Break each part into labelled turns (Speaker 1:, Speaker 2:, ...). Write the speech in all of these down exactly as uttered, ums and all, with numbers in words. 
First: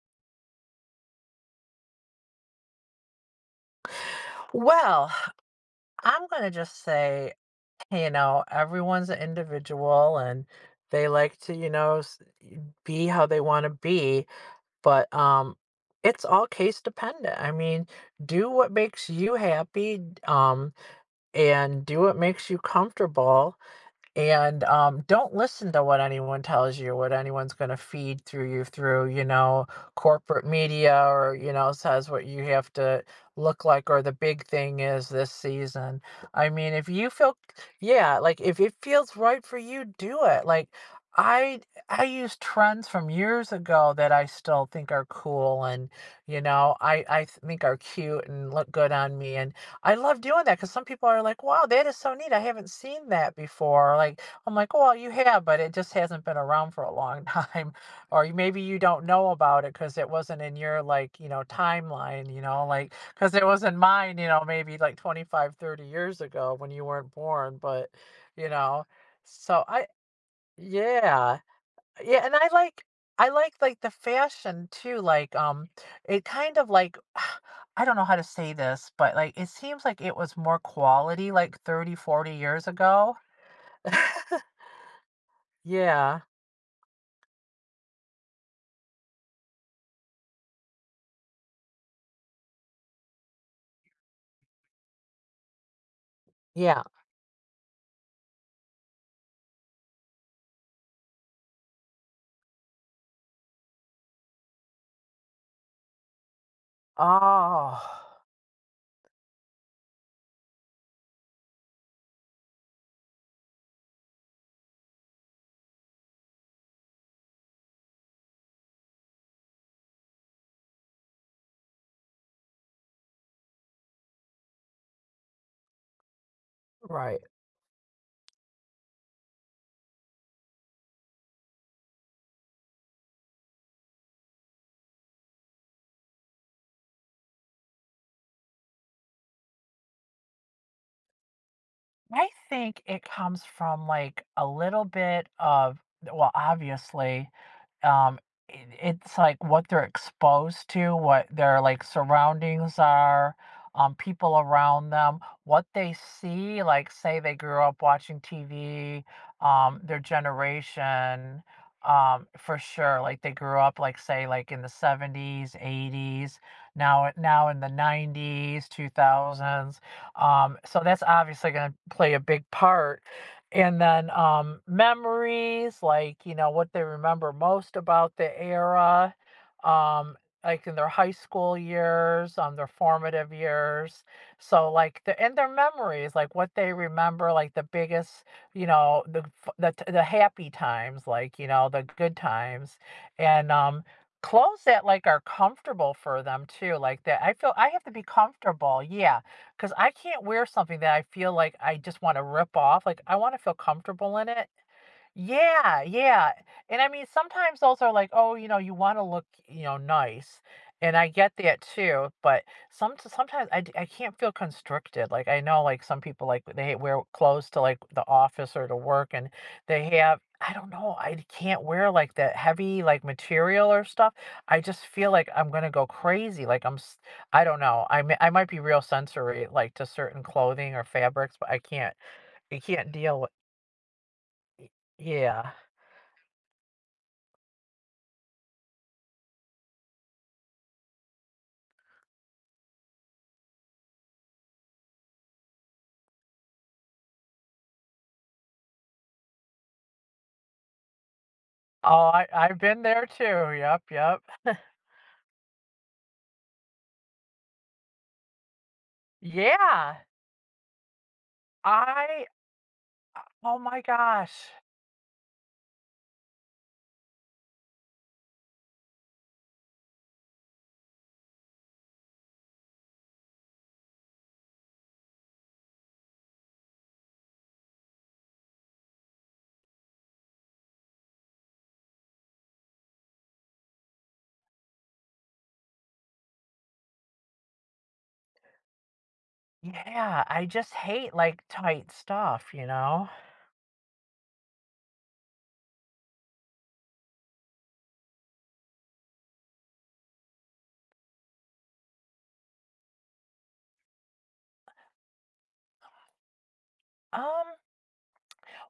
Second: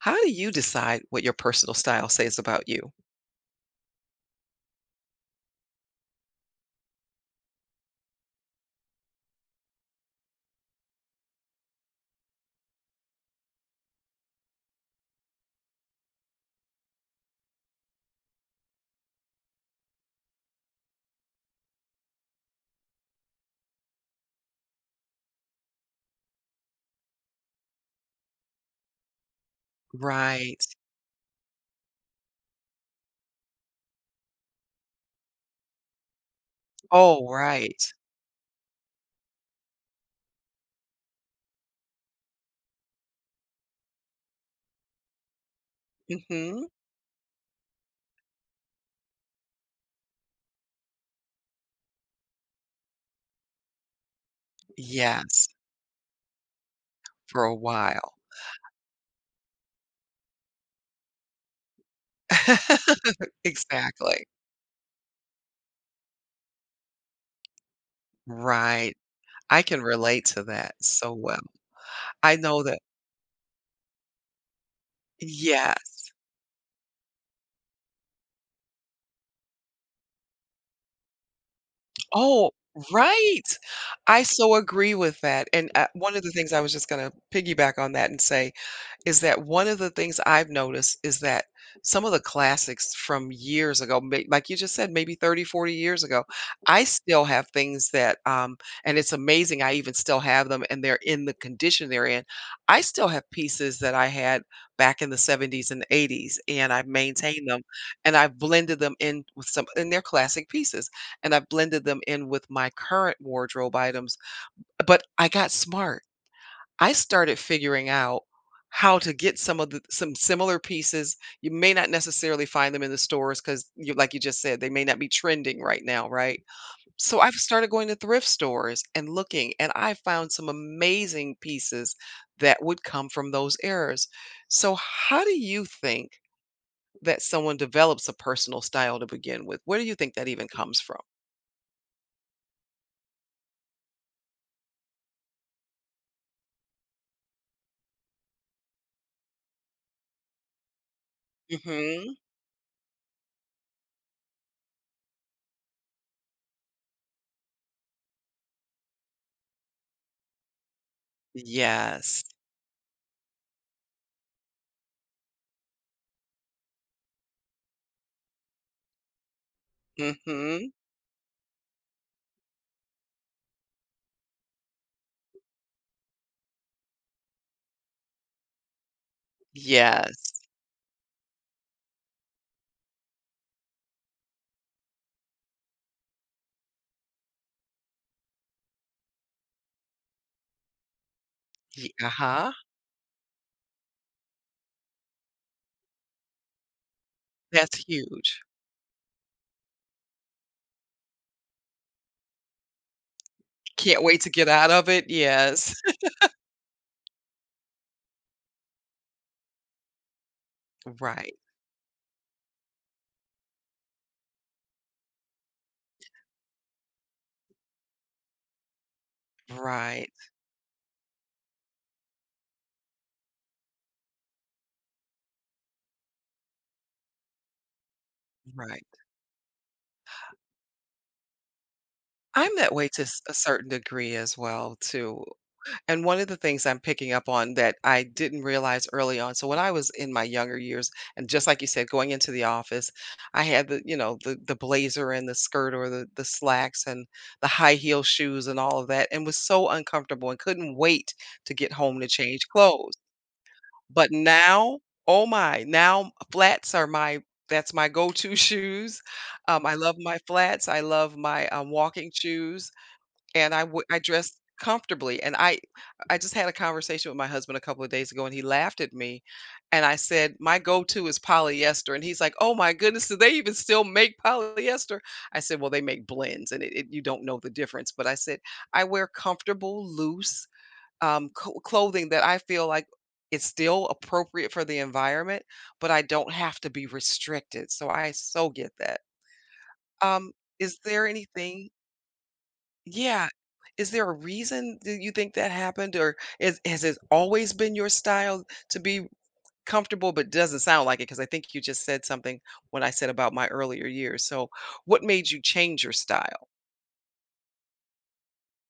Speaker 1: How do you decide what your personal style says about you?
Speaker 2: Well, I'm going to just say, hey, you know, everyone's an individual and they like to, you know, s- be how they want to be, but um it's all case dependent. I mean, do what makes you happy um and do what makes you comfortable and um, don't listen to what anyone tells you what anyone's going to feed through you through you know corporate
Speaker 1: Right.
Speaker 2: media or you know says what you have to look like. Or the big thing is this season, I mean, if you
Speaker 1: Oh,
Speaker 2: feel,
Speaker 1: right.
Speaker 2: yeah, like if it feels right for you, do it. Like, i i use trends from years ago that I still think are cool, and you
Speaker 1: Mhm.
Speaker 2: know i i think are cute and look good on me. And I love doing that because some people are like, wow, that is so neat. I haven't seen that before. Like, I'm like, well, you have,
Speaker 1: Yes,
Speaker 2: but it just hasn't been around for a long
Speaker 1: for a
Speaker 2: time.
Speaker 1: while.
Speaker 2: Or you- maybe you don't know about it because it wasn't in your, like, you know, timeline, you know, like, because it was in mine,
Speaker 1: Exactly.
Speaker 2: you know, maybe like twenty five, thirty years ago when you weren't born. But, you know,
Speaker 1: Right. I
Speaker 2: so
Speaker 1: can
Speaker 2: I,
Speaker 1: relate to that so
Speaker 2: yeah.
Speaker 1: well.
Speaker 2: Yeah, and
Speaker 1: I
Speaker 2: I
Speaker 1: know that.
Speaker 2: like I like, like, the fashion too, like, um,
Speaker 1: Yes.
Speaker 2: it kind of like I don't know how to say this, but, like, it seems like it was more quality, like, thirty, forty
Speaker 1: Oh,
Speaker 2: years ago.
Speaker 1: right. I so agree with that, and, uh, one
Speaker 2: Yeah,
Speaker 1: of the things I was just gonna piggyback on that and say is that one of the things I've noticed is that some of the classics from years ago, may like you just said, maybe thirty, forty years ago,
Speaker 2: yeah.
Speaker 1: I still have things that, um, and it's amazing I even still have them and they're in the condition they're in. I still have pieces that I had back in the seventies and eighties, and I've maintained them,
Speaker 2: Oh,
Speaker 1: and I've blended them in with some, and they're classic pieces, and I've blended them in with my current wardrobe items. But I got smart. I started figuring out how to get some of the some similar pieces. You may not necessarily find them in the stores because, you like you just said, they may not be trending right now, right?
Speaker 2: right.
Speaker 1: So I've started going to thrift stores and looking, and I found some amazing pieces that would come from those errors. So how do you think that someone develops a personal style to begin with? Where do you think that even comes from?
Speaker 2: I think it comes from, like, a little bit of, well, obviously, um, it, it's like what they're exposed to, what their like
Speaker 1: Mm-hmm.
Speaker 2: surroundings are, um, people around them, what they see. Like, say they grew up watching T V, um, their generation,
Speaker 1: Yes.
Speaker 2: um, for sure. Like they grew up, like say, like in the seventies, eighties. Now, now in the nineties, two thousands. Um,
Speaker 1: Mm-hmm.
Speaker 2: so that's obviously going to play a big part. And then um, memories, like, you know, what they remember most about the era, um,
Speaker 1: Yes.
Speaker 2: like in their high school years, um, their formative years. So, like, the and their memories, like what they remember, like the biggest, you know, the f- the t- the happy times, like, you know, the
Speaker 1: Uh
Speaker 2: good
Speaker 1: huh.
Speaker 2: times, and um, clothes that like are comfortable for them too. Like that, I feel I
Speaker 1: That's
Speaker 2: have to be
Speaker 1: huge.
Speaker 2: comfortable. Yeah, because I can't wear something that I feel like I just want to rip off. Like, I want to feel
Speaker 1: Can't
Speaker 2: comfortable
Speaker 1: wait
Speaker 2: in
Speaker 1: to
Speaker 2: it,
Speaker 1: get out of it, yes.
Speaker 2: yeah, yeah. And I mean, sometimes those are like, oh, you know, you want to look, you know, nice. And I get
Speaker 1: Right,
Speaker 2: that too, but some sometimes I, d- I can't feel constricted. Like, I know, like, some people, like, they wear clothes to, like, the office or to work, and they
Speaker 1: right,
Speaker 2: have, I don't know, I can't wear like that heavy like material or stuff. I just feel like I'm gonna go crazy. Like, I'm s- I don't know. I mi- I might be real
Speaker 1: right.
Speaker 2: sensory like to certain clothing or fabrics, but I can't
Speaker 1: I'm
Speaker 2: I
Speaker 1: that way
Speaker 2: can't
Speaker 1: to
Speaker 2: deal
Speaker 1: s
Speaker 2: with,
Speaker 1: a certain degree as well too,
Speaker 2: yeah.
Speaker 1: and one of the things I'm picking up on that I didn't realize early on, so when I was in my younger years, and just like you said, going into the office, I had the, you know, the the blazer and the skirt, or the the slacks and the high heel shoes, and all of that, and was so uncomfortable and couldn't wait to get home
Speaker 2: Oh,
Speaker 1: to
Speaker 2: I
Speaker 1: change
Speaker 2: I've been
Speaker 1: clothes.
Speaker 2: there too. Yep,
Speaker 1: But
Speaker 2: yep.
Speaker 1: now, oh my, now flats are my, that's my go-to shoes. Um, I love
Speaker 2: Yeah.
Speaker 1: my flats. I love my um, walking
Speaker 2: I
Speaker 1: shoes, and
Speaker 2: Oh
Speaker 1: I
Speaker 2: my
Speaker 1: w- I dress
Speaker 2: gosh.
Speaker 1: comfortably. And I I just had a conversation with my husband a couple of days ago, and he laughed at me, and I said my go-to is polyester, and he's like, "Oh my goodness, do they even still make polyester?" I said, "Well, they make blends, and it, it, you don't know the difference." But I said I wear comfortable, loose, um, co clothing that I feel like it's still appropriate for the environment, but I don't have to be restricted. So I so get that.
Speaker 2: Yeah,
Speaker 1: Um,
Speaker 2: I just
Speaker 1: is there
Speaker 2: hate, like,
Speaker 1: anything?
Speaker 2: tight stuff, you know?
Speaker 1: Yeah. Is there a reason that you think that happened, or is has it always been your style to be comfortable? But doesn't sound like it, because I think you just said something when I said about my earlier years. So, what made you change your style?
Speaker 2: Um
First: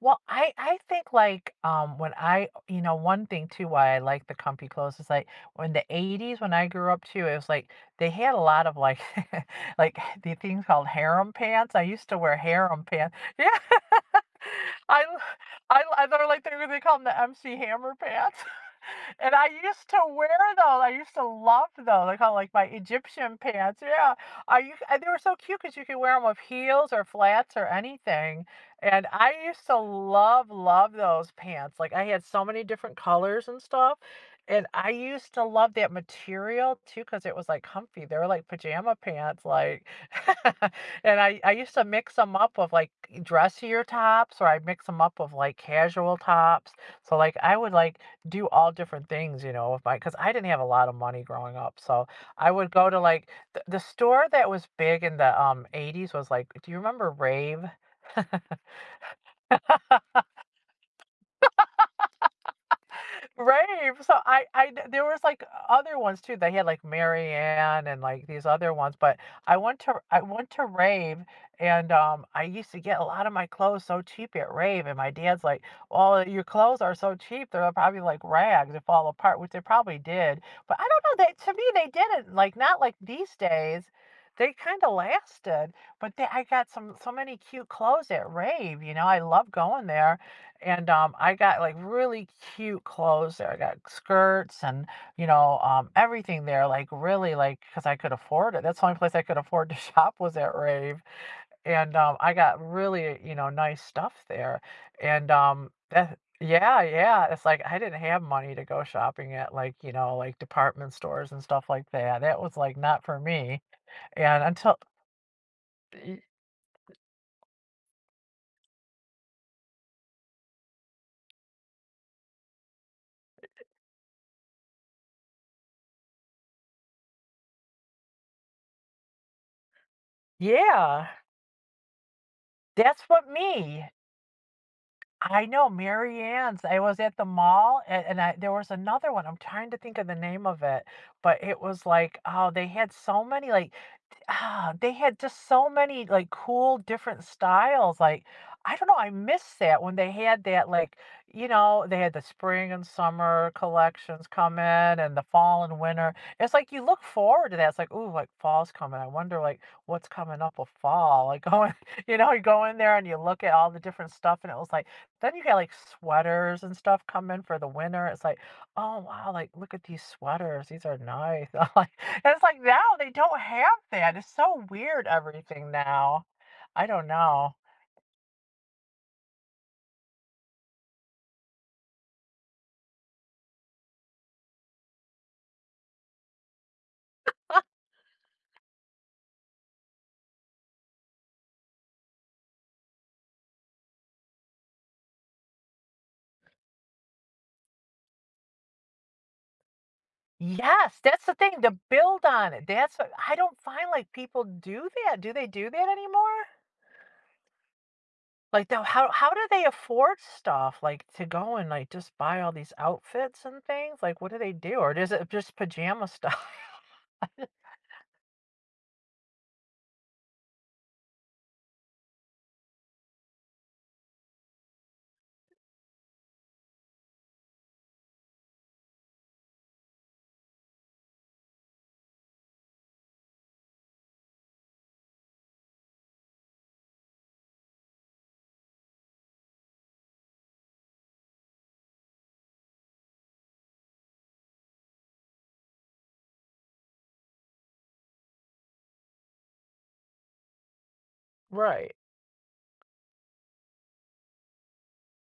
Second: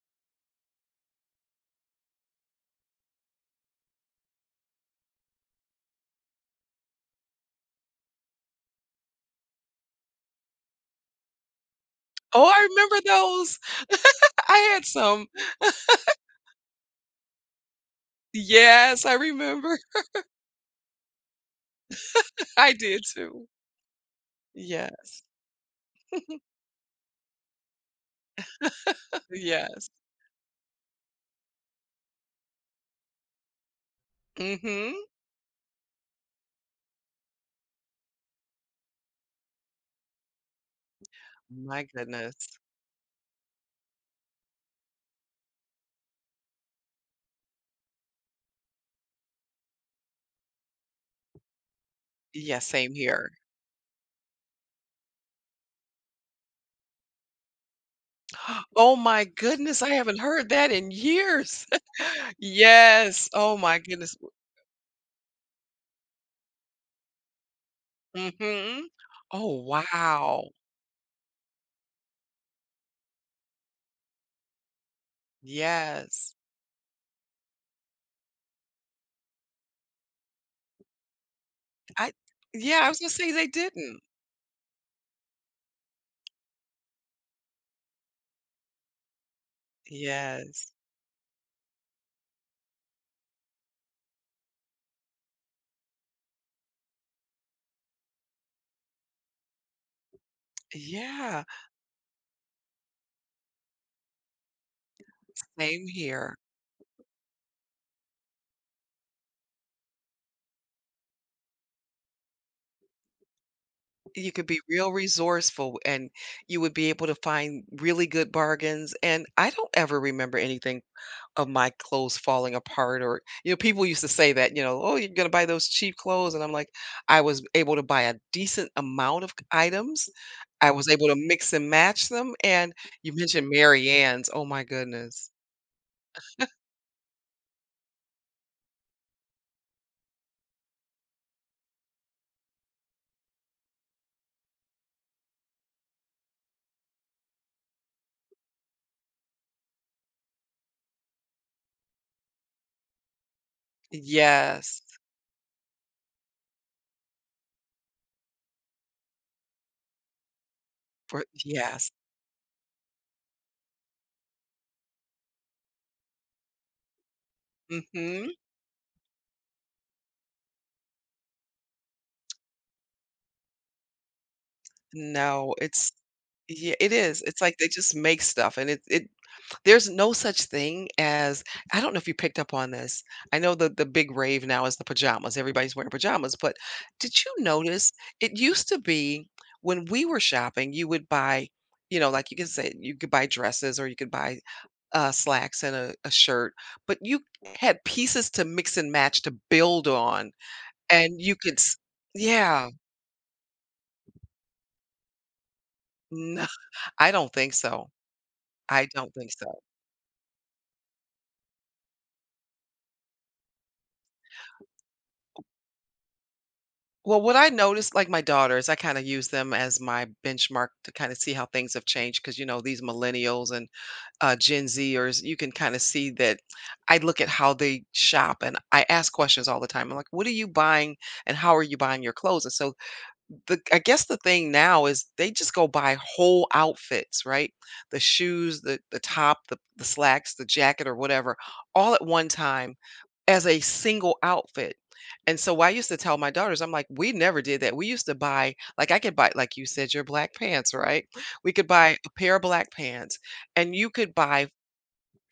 Speaker 2: Well, I I think like um when I you know one thing too why I like the comfy clothes is like in the eighties when I grew up too, it was like they had a lot of like like the things called harem pants. I used to wear
Speaker 1: Oh, I
Speaker 2: harem
Speaker 1: remember
Speaker 2: pants. Yeah.
Speaker 1: those. I had
Speaker 2: I
Speaker 1: some.
Speaker 2: I I they're like they they call them the M C Hammer pants.
Speaker 1: Yes, I
Speaker 2: And I
Speaker 1: remember.
Speaker 2: used to wear those. I used to love those. I call, like, my
Speaker 1: I did
Speaker 2: Egyptian
Speaker 1: too.
Speaker 2: pants. Yeah, I, you, they were
Speaker 1: Yes,
Speaker 2: so cute because you could wear them with heels or flats or anything. And I used to
Speaker 1: yes.
Speaker 2: love, love those pants. Like, I had so many different colors and stuff. And I
Speaker 1: Mhm.
Speaker 2: used to love that material too, because it was like comfy. They were like pajama pants, like and I, I used
Speaker 1: My
Speaker 2: to mix them up
Speaker 1: goodness.
Speaker 2: with like dressier tops or I mix them up with like casual tops. So like I would like do all different things, you know, with my because I didn't have a lot of money growing up. So I
Speaker 1: Yeah,
Speaker 2: would go
Speaker 1: same
Speaker 2: to like
Speaker 1: here.
Speaker 2: the, the store that was big in the um eighties, was like, do you remember Rave?
Speaker 1: Oh my goodness, I haven't heard that in years. Yes. Oh my
Speaker 2: Right. So
Speaker 1: goodness.
Speaker 2: I, I, there was like other ones too that he had, like, Marianne and like these other
Speaker 1: Mhm.
Speaker 2: ones, but I
Speaker 1: Oh,
Speaker 2: went to, I went
Speaker 1: wow.
Speaker 2: to Rave, and, um, I used to get a lot of my clothes so cheap at Rave, and my dad's like, well,
Speaker 1: Yes.
Speaker 2: your clothes are so cheap. They're probably like rags that fall apart, which they probably did. But I don't know, that to me, they
Speaker 1: I
Speaker 2: didn't, like, not
Speaker 1: yeah, I
Speaker 2: like
Speaker 1: was gonna say
Speaker 2: these
Speaker 1: they
Speaker 2: days.
Speaker 1: didn't.
Speaker 2: They kind of lasted, but they, I got some, so many cute clothes at Rave, you know, I love going there,
Speaker 1: Yes.
Speaker 2: and um, I got like really cute clothes there. I got skirts and you know um, everything there, like really like because I could afford it. That's the only place I could afford to shop, was at Rave,
Speaker 1: Yeah,
Speaker 2: and um, I got really, you know nice stuff there. And um,
Speaker 1: same
Speaker 2: that,
Speaker 1: here.
Speaker 2: yeah, yeah, it's like I didn't have money to go shopping at like you know like department stores and stuff like that. That was like not for me.
Speaker 1: You
Speaker 2: And
Speaker 1: could be
Speaker 2: until
Speaker 1: real resourceful, and
Speaker 2: y-
Speaker 1: you would be able to find really good bargains. And I don't ever remember anything of my clothes falling apart. Or, you know, people used to say that, you know, "Oh, you're going to buy those cheap clothes." And I'm like, I was able to buy a decent amount of items. I was
Speaker 2: yeah,
Speaker 1: able to mix and match them. And
Speaker 2: that's
Speaker 1: you
Speaker 2: what
Speaker 1: mentioned
Speaker 2: me.
Speaker 1: Mary Ann's. Oh my goodness.
Speaker 2: I know Mary Ann's. I was at the mall, and, and I, there was another one. I'm trying to think of the name of it, but it was like, oh, they had so many. Like, ah, they had just so many, like, cool different styles, like, I don't know, I miss that when they had that, like, you know, they had the spring and summer collections come
Speaker 1: Yes.
Speaker 2: in, and the fall and winter. It's like you look forward to that, it's like, "Ooh, like, fall's coming, I wonder, like, what's coming up with
Speaker 1: For
Speaker 2: fall?" Like, going
Speaker 1: yes.
Speaker 2: you know, you go in there and you look at all the different stuff, and it was like then you got, like, sweaters and stuff come in for the winter, it's
Speaker 1: Hmm.
Speaker 2: like, "Oh wow, like, look at these sweaters. These are nice." I'm like, and it's like now they don't have that. It's so weird,
Speaker 1: No,
Speaker 2: everything
Speaker 1: it's,
Speaker 2: now.
Speaker 1: yeah,
Speaker 2: I
Speaker 1: it
Speaker 2: don't
Speaker 1: is. It's
Speaker 2: know.
Speaker 1: like they just make stuff and it it There's no such thing as, I don't know if you picked up on this. I know that the big rave now is the pajamas. Everybody's wearing pajamas, but did you notice it used to be when we were shopping, you would buy, you know, like you can say you could buy dresses or you could buy, uh, slacks and a, a shirt, but you had pieces to mix and match to build on,
Speaker 2: Yes,
Speaker 1: and
Speaker 2: that's the
Speaker 1: you could,
Speaker 2: thing. To
Speaker 1: s-
Speaker 2: build on it.
Speaker 1: yeah,
Speaker 2: That's what I don't find, like, people do that. Do they do that anymore?
Speaker 1: no, I don't think so.
Speaker 2: Like, the,
Speaker 1: I
Speaker 2: how
Speaker 1: don't
Speaker 2: how
Speaker 1: think
Speaker 2: do
Speaker 1: so.
Speaker 2: they afford stuff like to go and like just buy all these outfits and things? Like, what do they do? Or is it just pajama stuff?
Speaker 1: Well, what I noticed, like my daughters, I kind of use them as my benchmark to kind of see how things have changed. Because, you know, these millennials and, uh, Gen Zers, you can kind of see that. I look at how they shop, and I ask questions all the time. I'm like, what are you buying and how are you buying your clothes? And so the I guess the thing now is they just go buy whole outfits, right? The shoes, the the top, the the slacks, the jacket or whatever, all at one time as a single outfit. And so I used to tell my daughters, I'm like, we never did that. We used to buy, like I could buy, like you said, your black pants, right? We could
Speaker 2: Right.
Speaker 1: buy a pair of black pants, and you could buy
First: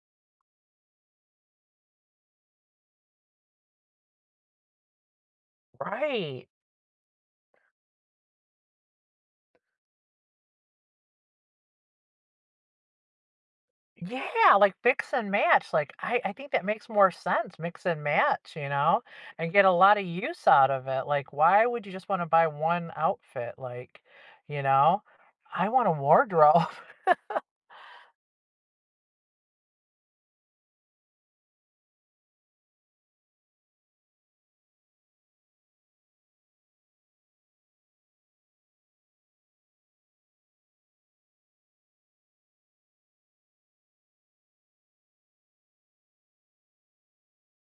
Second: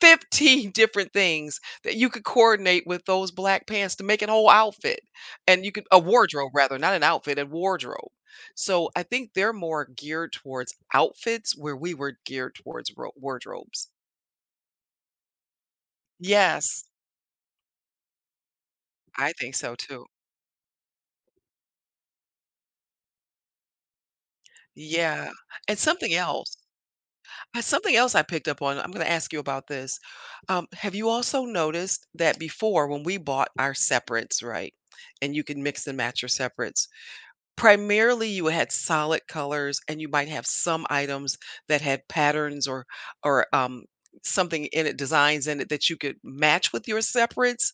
Speaker 1: fifteen different things that you could coordinate with those black pants to make an whole outfit. And you could a
Speaker 2: Right.
Speaker 1: wardrobe, rather, not an outfit, a wardrobe. So I think they're more geared towards outfits, where we were geared towards ro- wardrobes.
Speaker 2: Yeah, like, mix and match. Like, I, I think that
Speaker 1: Yes,
Speaker 2: makes more sense. Mix and match, you know,
Speaker 1: I
Speaker 2: and
Speaker 1: think
Speaker 2: get a
Speaker 1: so
Speaker 2: lot of
Speaker 1: too.
Speaker 2: use out of it. Like, why would you just want to buy one outfit? Like, you know,
Speaker 1: Yeah,
Speaker 2: I
Speaker 1: and
Speaker 2: want a
Speaker 1: something else,
Speaker 2: wardrobe.
Speaker 1: uh, something else I picked up on, I'm going to ask you about this. Um, have you also noticed that before, when we bought our separates, right, and you can mix and match your separates, primarily, you had solid colors, and you might have some items that had patterns or or, um, something in it, designs in it, that you could match with your separates,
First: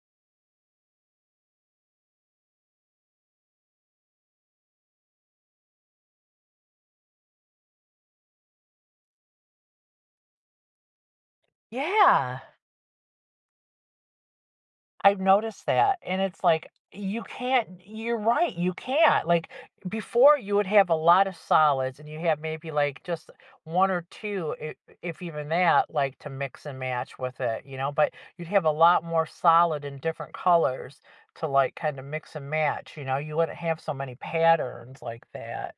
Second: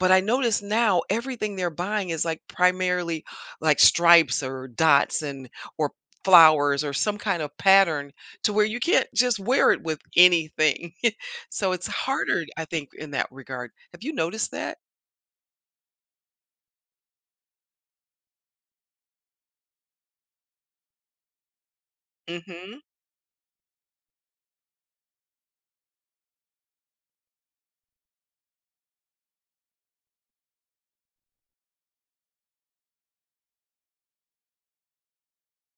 Speaker 1: but I notice now everything they're buying is, like, primarily, like, stripes or dots and, or flowers or some kind of pattern to where you can't just wear it with anything. So it's
Speaker 2: Yeah.
Speaker 1: harder, I think, in that regard. Have you noticed that?
Speaker 2: I've noticed that, and it's like, you can't you're right, you can't, like, before you would have a lot of solids, and you have maybe,
Speaker 1: Mhm.
Speaker 2: like, just one or two, I if even that, like, to mix and match with it, you know, but you'd have a lot more solid in different colors to, like, kinda mix and match, you know, you wouldn't have so many patterns like that.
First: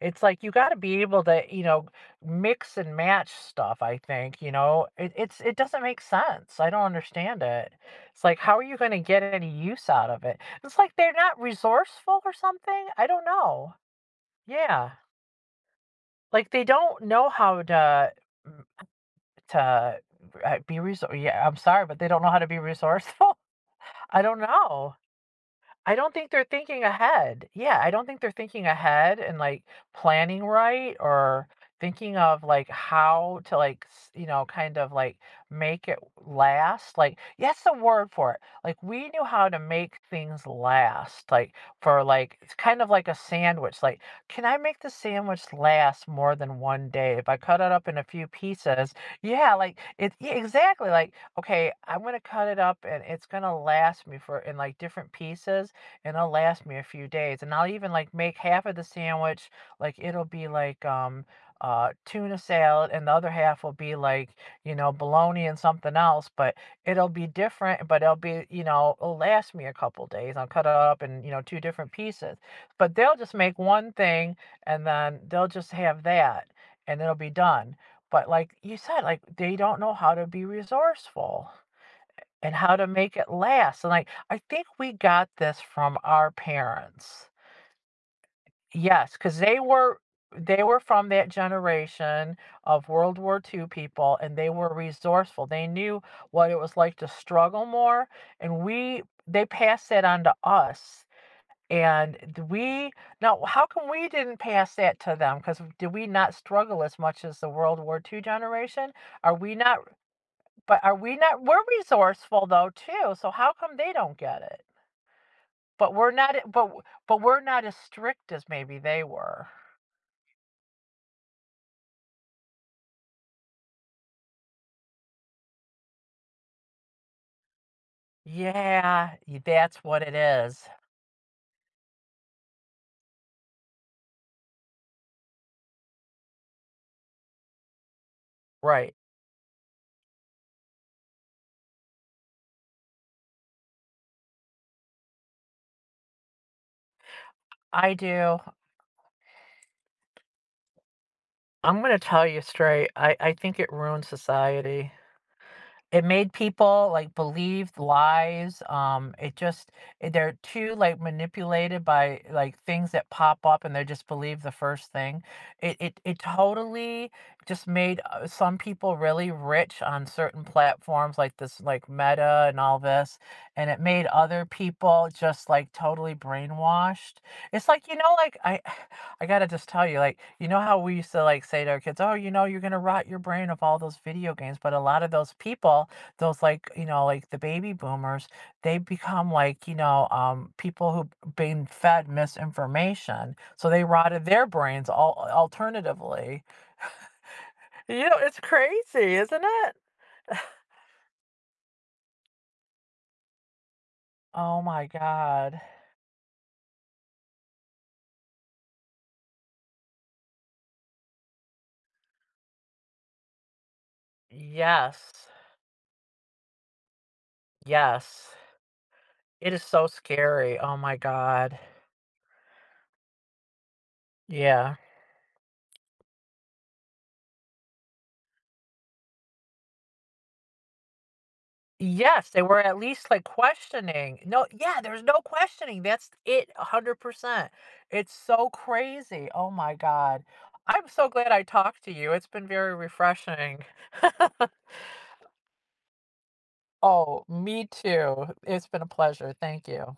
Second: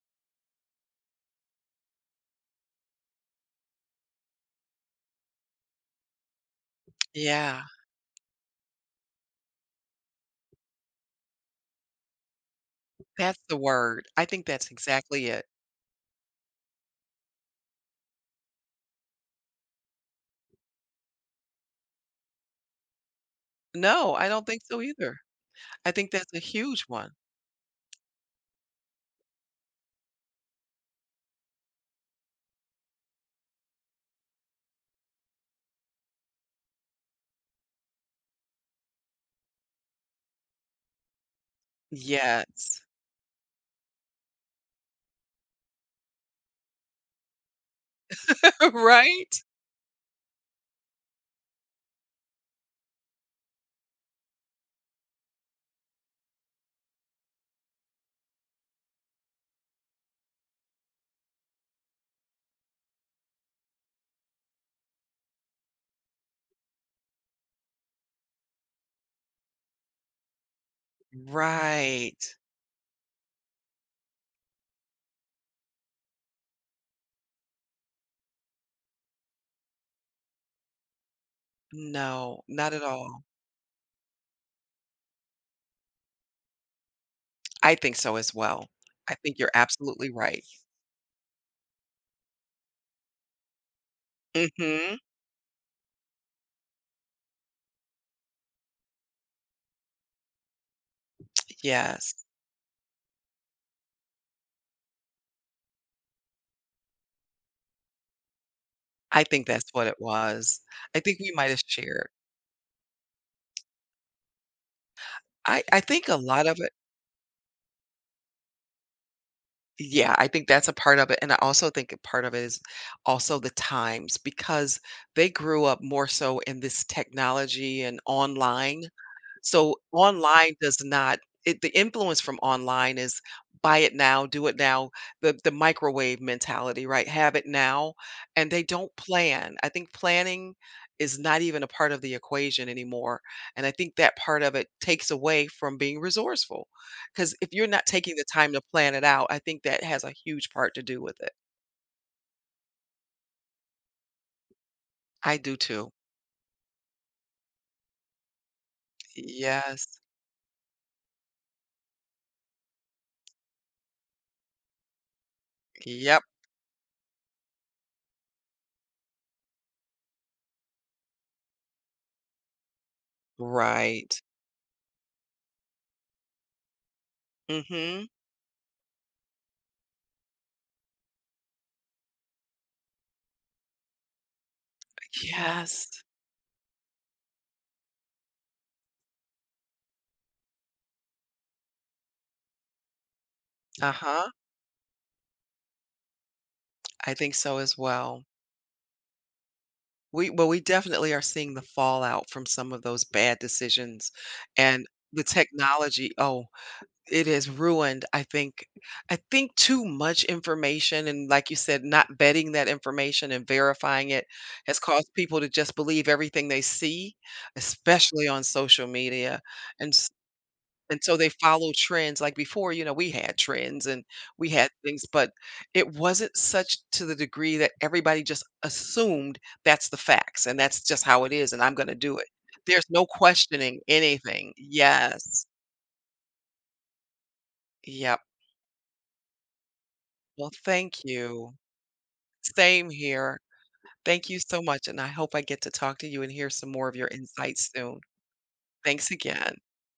Speaker 2: It's like, you gotta be able to, you know, mix and match stuff, I think, you know? It it's it doesn't make sense, I don't understand
Speaker 1: Yeah.
Speaker 2: it. It's like, how are you going to get any use out of it? It's like they're not resourceful or something. I don't
Speaker 1: That's the
Speaker 2: know.
Speaker 1: word. I think that's
Speaker 2: Yeah,
Speaker 1: exactly it.
Speaker 2: like they don't know how to mm, to uh, be resource. Yeah, I'm sorry, but they don't know how to be resourceful.
Speaker 1: No,
Speaker 2: I
Speaker 1: I
Speaker 2: don't
Speaker 1: don't think so
Speaker 2: know.
Speaker 1: either. I
Speaker 2: I
Speaker 1: think
Speaker 2: don't think
Speaker 1: that's a
Speaker 2: they're thinking
Speaker 1: huge one.
Speaker 2: ahead. Yeah, I don't think they're thinking ahead and like planning right, or thinking of like how to like s- you know kind of like make it last, like, yes, the word for it, like, we knew how to make things last, like, for, like, it's kind
Speaker 1: Yes.
Speaker 2: of like a sandwich, like, can I make the sandwich last more than one day if I cut it up in a few pieces,
Speaker 1: Right?
Speaker 2: yeah, like it, yeah, exactly, like okay, I'm gonna cut it up and it's gonna last me for in like different pieces, and it'll last me a few days. And I'll even like make half of the sandwich, like it'll be like um uh tuna salad, and the other half will be like, you know, bologna and something else, but it'll be different, but it'll be, you know, it'll last me a couple days. I'll cut it up in, you know, two different
Speaker 1: Right.
Speaker 2: pieces. But they'll just make one thing, and then they'll just have that, and it'll be done. But like you said, like they don't know how to be resourceful
Speaker 1: No,
Speaker 2: and
Speaker 1: not
Speaker 2: how
Speaker 1: at
Speaker 2: to make
Speaker 1: all.
Speaker 2: it last. And I, I think we got this from our parents.
Speaker 1: I think so as well.
Speaker 2: Yes,
Speaker 1: I
Speaker 2: because
Speaker 1: think you're
Speaker 2: they were
Speaker 1: absolutely right.
Speaker 2: they were from that generation of World War Two people, and they were
Speaker 1: Mhm.
Speaker 2: resourceful. They knew what it was like to struggle more. And we they passed that on to us.
Speaker 1: Yes.
Speaker 2: And d- we now how come we didn't pass that to them? Because did we not struggle as much as the World War Two generation?
Speaker 1: I
Speaker 2: Are
Speaker 1: think
Speaker 2: we
Speaker 1: that's
Speaker 2: not,
Speaker 1: what it was.
Speaker 2: but are
Speaker 1: I
Speaker 2: we
Speaker 1: think we
Speaker 2: not,
Speaker 1: might have
Speaker 2: we're
Speaker 1: shared.
Speaker 2: resourceful though too, so how come they don't get it?
Speaker 1: I I
Speaker 2: But
Speaker 1: think
Speaker 2: we're
Speaker 1: a
Speaker 2: not
Speaker 1: lot of
Speaker 2: but
Speaker 1: it,
Speaker 2: w but we're not as strict as maybe they were.
Speaker 1: yeah, I think that's a part of it, and I also think a part of it is also the times, because they grew up more so in this technology and online.
Speaker 2: Yeah, y
Speaker 1: So
Speaker 2: that's what it
Speaker 1: online
Speaker 2: is.
Speaker 1: does not, it the influence from online is buy it now, do it now, the the microwave mentality, right? Have it now. And they
Speaker 2: Right.
Speaker 1: don't plan. I think planning is not even a part of the equation anymore. And I think that part of it takes away from being resourceful. Because if you're not
Speaker 2: I
Speaker 1: taking the
Speaker 2: do.
Speaker 1: time to plan it out, I think that has a huge part to do with it.
Speaker 2: I'm gonna tell you straight, I I think it ruined society.
Speaker 1: I do too.
Speaker 2: It made people, like, believe lies, um, it just
Speaker 1: Yes.
Speaker 2: it- they're too, like, manipulated by, like, things that pop up, and they just believe the first thing. It it it
Speaker 1: Yep.
Speaker 2: totally just made, uh, some people really rich on certain platforms like this, like, Meta and all this, and it made
Speaker 1: Right.
Speaker 2: other people just, like, totally brainwashed. It's like, you
Speaker 1: Mm-hmm.
Speaker 2: know, like, I I gotta just tell you, like, you know how we used to like say to our kids, "Oh, you know, you're gonna rot your brain of all those video games." But a lot of those people,
Speaker 1: Yes.
Speaker 2: those like, you know, like the baby boomers, they become like, you know, um, people who've been fed misinformation, so they rotted
Speaker 1: Uh-huh.
Speaker 2: their brains. All alternatively,
Speaker 1: I think so as
Speaker 2: you know,
Speaker 1: well.
Speaker 2: it's crazy, isn't it?
Speaker 1: We, well, we definitely are seeing the fallout from some of those bad decisions,
Speaker 2: Oh my
Speaker 1: and the
Speaker 2: god.
Speaker 1: technology, oh, it has ruined, I think, I think too much information, and like you said, not vetting that information and verifying it has caused
Speaker 2: Yes.
Speaker 1: people to just believe everything they see, especially
Speaker 2: Yes.
Speaker 1: on social media,
Speaker 2: It is so
Speaker 1: and
Speaker 2: scary. Oh my
Speaker 1: and so they
Speaker 2: god.
Speaker 1: follow trends, like before, you know, we had trends and we had
Speaker 2: Yeah.
Speaker 1: things, but it wasn't such to the degree that everybody just assumed that's the facts and that's just how it is and I'm gonna do it.
Speaker 2: Yes, they were at
Speaker 1: There's no
Speaker 2: least, like,
Speaker 1: questioning
Speaker 2: questioning. No,
Speaker 1: anything.
Speaker 2: yeah, there's no
Speaker 1: Yes.
Speaker 2: questioning, that's it, one hundred percent. It's
Speaker 1: Yep.
Speaker 2: so crazy, oh my god.
Speaker 1: Well,
Speaker 2: I'm
Speaker 1: thank
Speaker 2: so glad I
Speaker 1: you.
Speaker 2: talked to you, it's been very
Speaker 1: Same here.
Speaker 2: refreshing.
Speaker 1: Thank you so much, and I hope I get to talk to you and hear some more of your
Speaker 2: Oh, me
Speaker 1: insights soon.
Speaker 2: too. It's been a
Speaker 1: Thanks
Speaker 2: pleasure,
Speaker 1: again.
Speaker 2: thank you.